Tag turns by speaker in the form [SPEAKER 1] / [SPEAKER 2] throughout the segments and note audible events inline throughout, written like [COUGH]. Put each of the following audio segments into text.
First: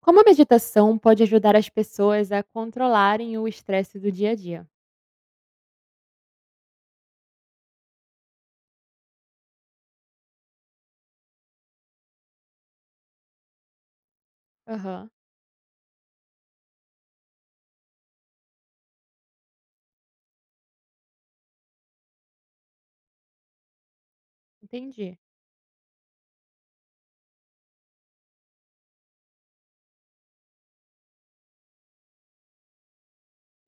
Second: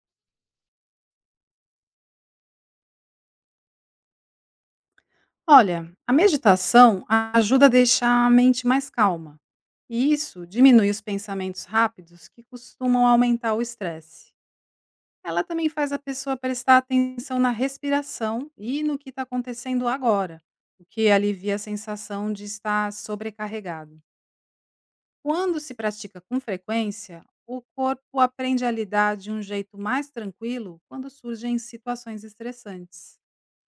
[SPEAKER 1] Como a meditação pode ajudar as pessoas a controlarem o estresse do dia a dia?
[SPEAKER 2] Olha, a meditação ajuda a deixar a mente mais calma. E isso diminui os pensamentos rápidos que costumam aumentar o estresse.
[SPEAKER 1] Aham,
[SPEAKER 2] Ela também faz a pessoa prestar atenção na respiração e no que está acontecendo agora, o que alivia a sensação de estar sobrecarregado.
[SPEAKER 1] entendi.
[SPEAKER 2] Quando se pratica com frequência, o corpo aprende a lidar de um jeito mais tranquilo quando surgem situações estressantes.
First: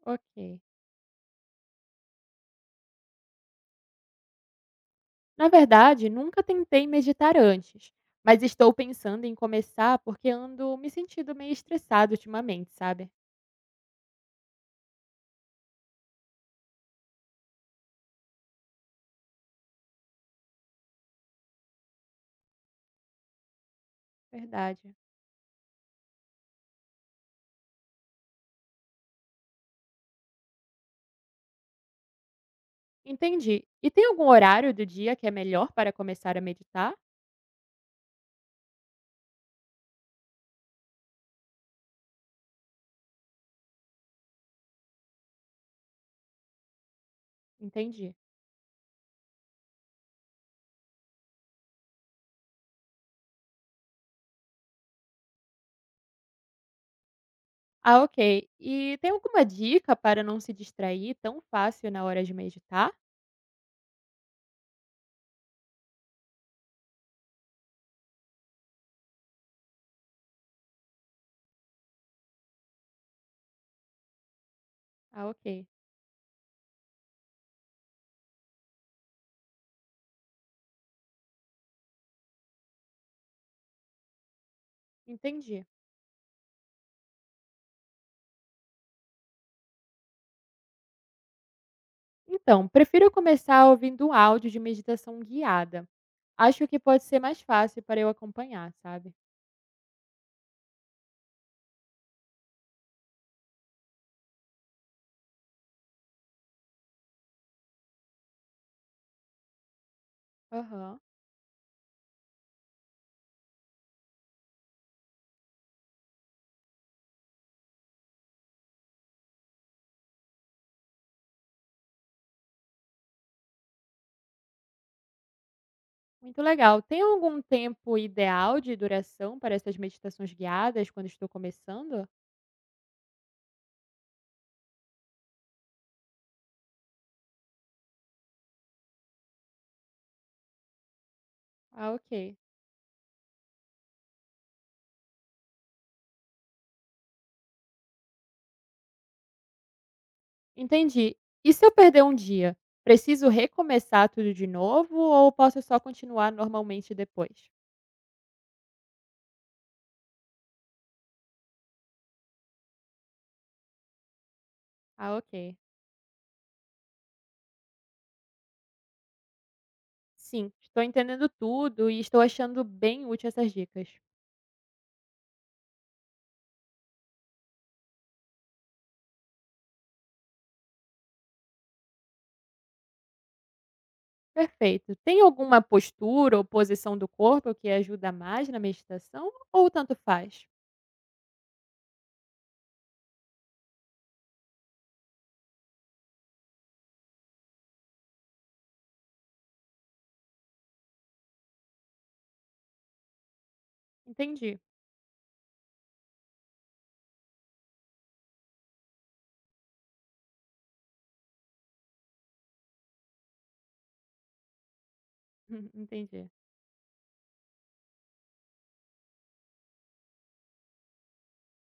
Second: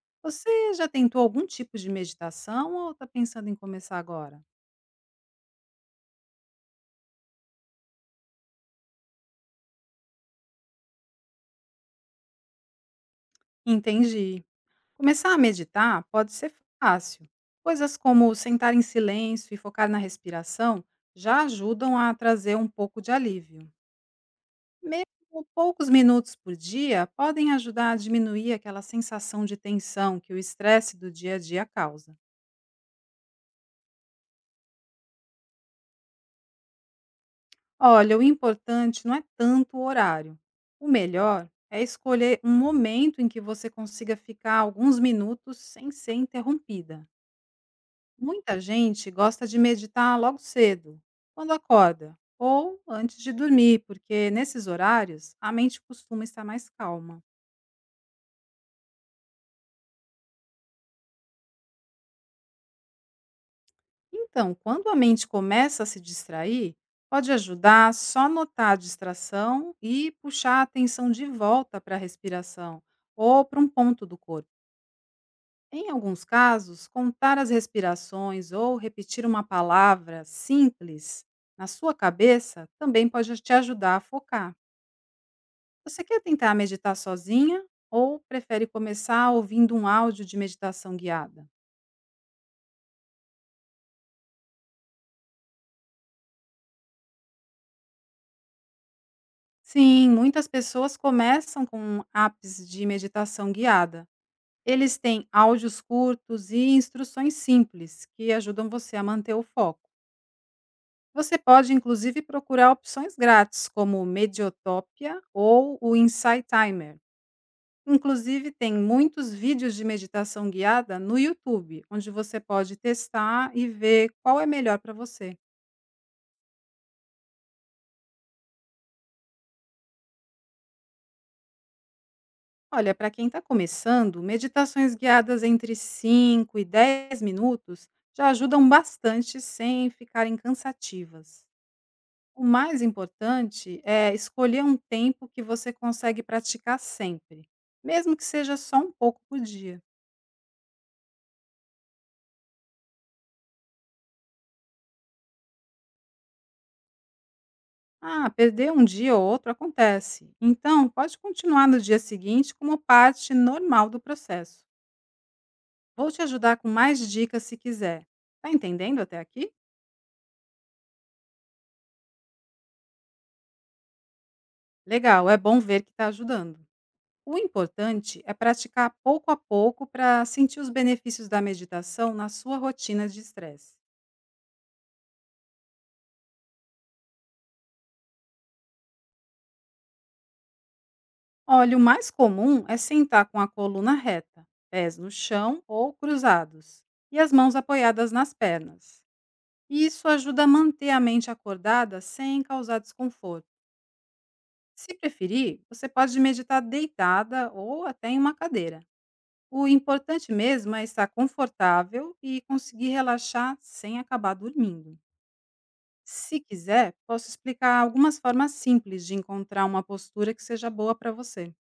[SPEAKER 1] Ok.
[SPEAKER 2] Você já tentou algum tipo de meditação ou está pensando em começar agora?
[SPEAKER 1] Na verdade, nunca tentei meditar antes, mas estou pensando em começar porque ando me sentindo meio estressado ultimamente, sabe?
[SPEAKER 2] Entendi. Começar a meditar pode ser fácil. Coisas como sentar em silêncio e focar na respiração já ajudam a trazer um pouco de alívio.
[SPEAKER 1] Verdade.
[SPEAKER 2] Mesmo poucos minutos por dia podem ajudar a diminuir aquela sensação de tensão que o estresse do dia a dia causa.
[SPEAKER 1] Entendi. E tem algum horário do dia que é melhor para começar a meditar?
[SPEAKER 2] Olha, o importante não é tanto o horário. O melhor é escolher um momento em que você consiga ficar alguns minutos sem ser interrompida.
[SPEAKER 1] Entendi.
[SPEAKER 2] Muita gente gosta de meditar logo cedo, quando acorda, ou antes de dormir, porque nesses horários a mente costuma estar mais calma.
[SPEAKER 1] Ah, ok. E tem alguma dica para não se distrair tão fácil na hora de meditar?
[SPEAKER 2] Então, quando a mente começa a se distrair, pode ajudar só notar a distração e puxar a atenção de volta para a respiração ou para um ponto do corpo.
[SPEAKER 1] Ah, ok.
[SPEAKER 2] Em alguns casos, contar as respirações ou repetir uma palavra simples na sua cabeça também pode te ajudar a focar.
[SPEAKER 1] Entendi.
[SPEAKER 2] Você quer tentar meditar sozinha ou prefere começar ouvindo um áudio de meditação guiada?
[SPEAKER 1] Então, prefiro começar ouvindo um áudio de meditação guiada. Acho que pode ser mais fácil para eu acompanhar, sabe?
[SPEAKER 2] Sim, muitas pessoas começam com apps de meditação guiada. Eles têm áudios curtos e instruções simples que ajudam você a manter o foco.
[SPEAKER 1] Aham.
[SPEAKER 2] Você pode, inclusive, procurar opções grátis, como o Mediotopia ou o Insight Timer. Inclusive, tem muitos vídeos de meditação guiada no YouTube, onde você pode testar e ver qual é melhor para você.
[SPEAKER 1] Muito legal. Tem algum tempo ideal de duração para essas meditações guiadas quando estou começando?
[SPEAKER 2] Olha, para quem está começando, meditações guiadas entre 5 e 10 minutos já ajudam bastante sem ficarem cansativas.
[SPEAKER 1] Ah, ok.
[SPEAKER 2] O mais importante é escolher um tempo que você consegue praticar sempre, mesmo que seja só um pouco por dia.
[SPEAKER 1] Entendi. E se eu perder um dia? Preciso recomeçar tudo de novo ou posso só continuar normalmente depois?
[SPEAKER 2] Ah, perder um dia ou outro acontece. Então, pode continuar no dia seguinte como parte normal do processo.
[SPEAKER 1] Ah, ok.
[SPEAKER 2] Vou te ajudar com mais dicas se quiser. Tá entendendo até aqui?
[SPEAKER 1] Sim, estou entendendo tudo e estou achando bem útil essas dicas.
[SPEAKER 2] Legal, é bom ver que está ajudando. O importante é praticar pouco a pouco para sentir os benefícios da meditação na sua rotina de estresse.
[SPEAKER 1] Perfeito. Tem alguma postura ou posição do corpo que ajuda mais na meditação ou tanto faz?
[SPEAKER 2] Olha, o mais comum é sentar com a coluna reta, pés no chão ou cruzados, e as mãos apoiadas nas pernas. E isso ajuda a manter a mente acordada sem causar desconforto.
[SPEAKER 1] Entendi,
[SPEAKER 2] Se preferir, você pode meditar deitada ou até em uma cadeira. O importante mesmo é estar confortável e conseguir relaxar sem acabar dormindo.
[SPEAKER 1] [LAUGHS] entendi.
[SPEAKER 2] Se quiser, posso explicar algumas formas simples de encontrar uma postura que seja boa para você.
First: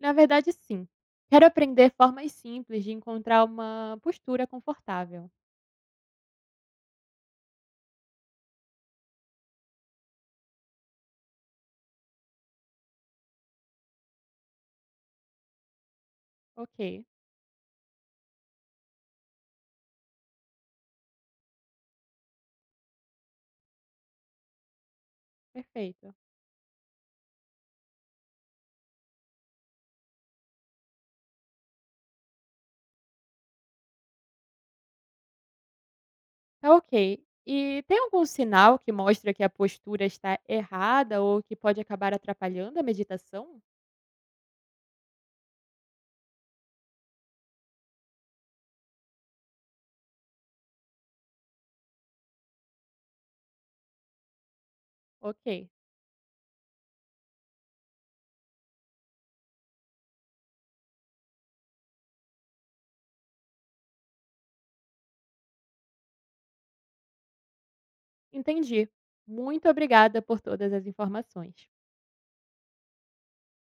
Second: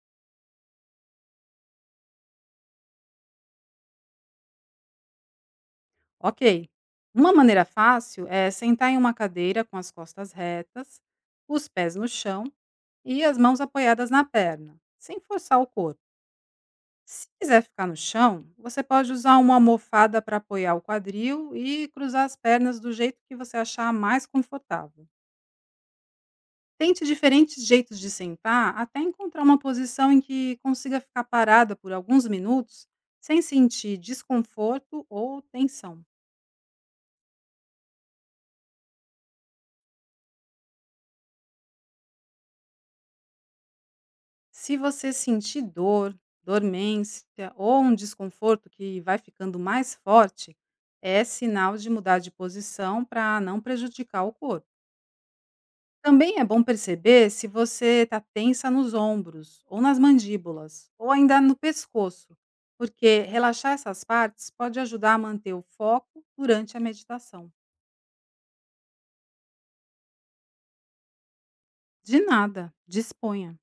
[SPEAKER 1] Na verdade, sim. Quero aprender formas simples de encontrar uma postura confortável.
[SPEAKER 2] Ok. Uma maneira fácil é sentar em uma cadeira com as costas retas, os pés no chão e as mãos apoiadas na perna, sem forçar o corpo.
[SPEAKER 1] Ok,
[SPEAKER 2] Se quiser ficar no chão, você pode usar uma almofada para apoiar o quadril e cruzar as pernas do jeito que você achar mais confortável.
[SPEAKER 1] perfeito.
[SPEAKER 2] Tente diferentes jeitos de sentar até encontrar uma posição em que consiga ficar parada por alguns minutos sem sentir desconforto ou tensão.
[SPEAKER 1] Tá ok. E tem algum sinal que mostra que a postura está errada ou que pode acabar atrapalhando a meditação?
[SPEAKER 2] Se você sentir dor, dormência ou um desconforto que vai ficando mais forte, é sinal de mudar de posição para não prejudicar o corpo.
[SPEAKER 1] Ok,
[SPEAKER 2] Também é bom perceber se você está tensa nos ombros, ou nas mandíbulas, ou ainda no pescoço, porque relaxar essas partes pode ajudar a manter o foco durante a meditação.
[SPEAKER 1] entendi. Muito obrigada por todas as informações.
[SPEAKER 2] De nada, disponha.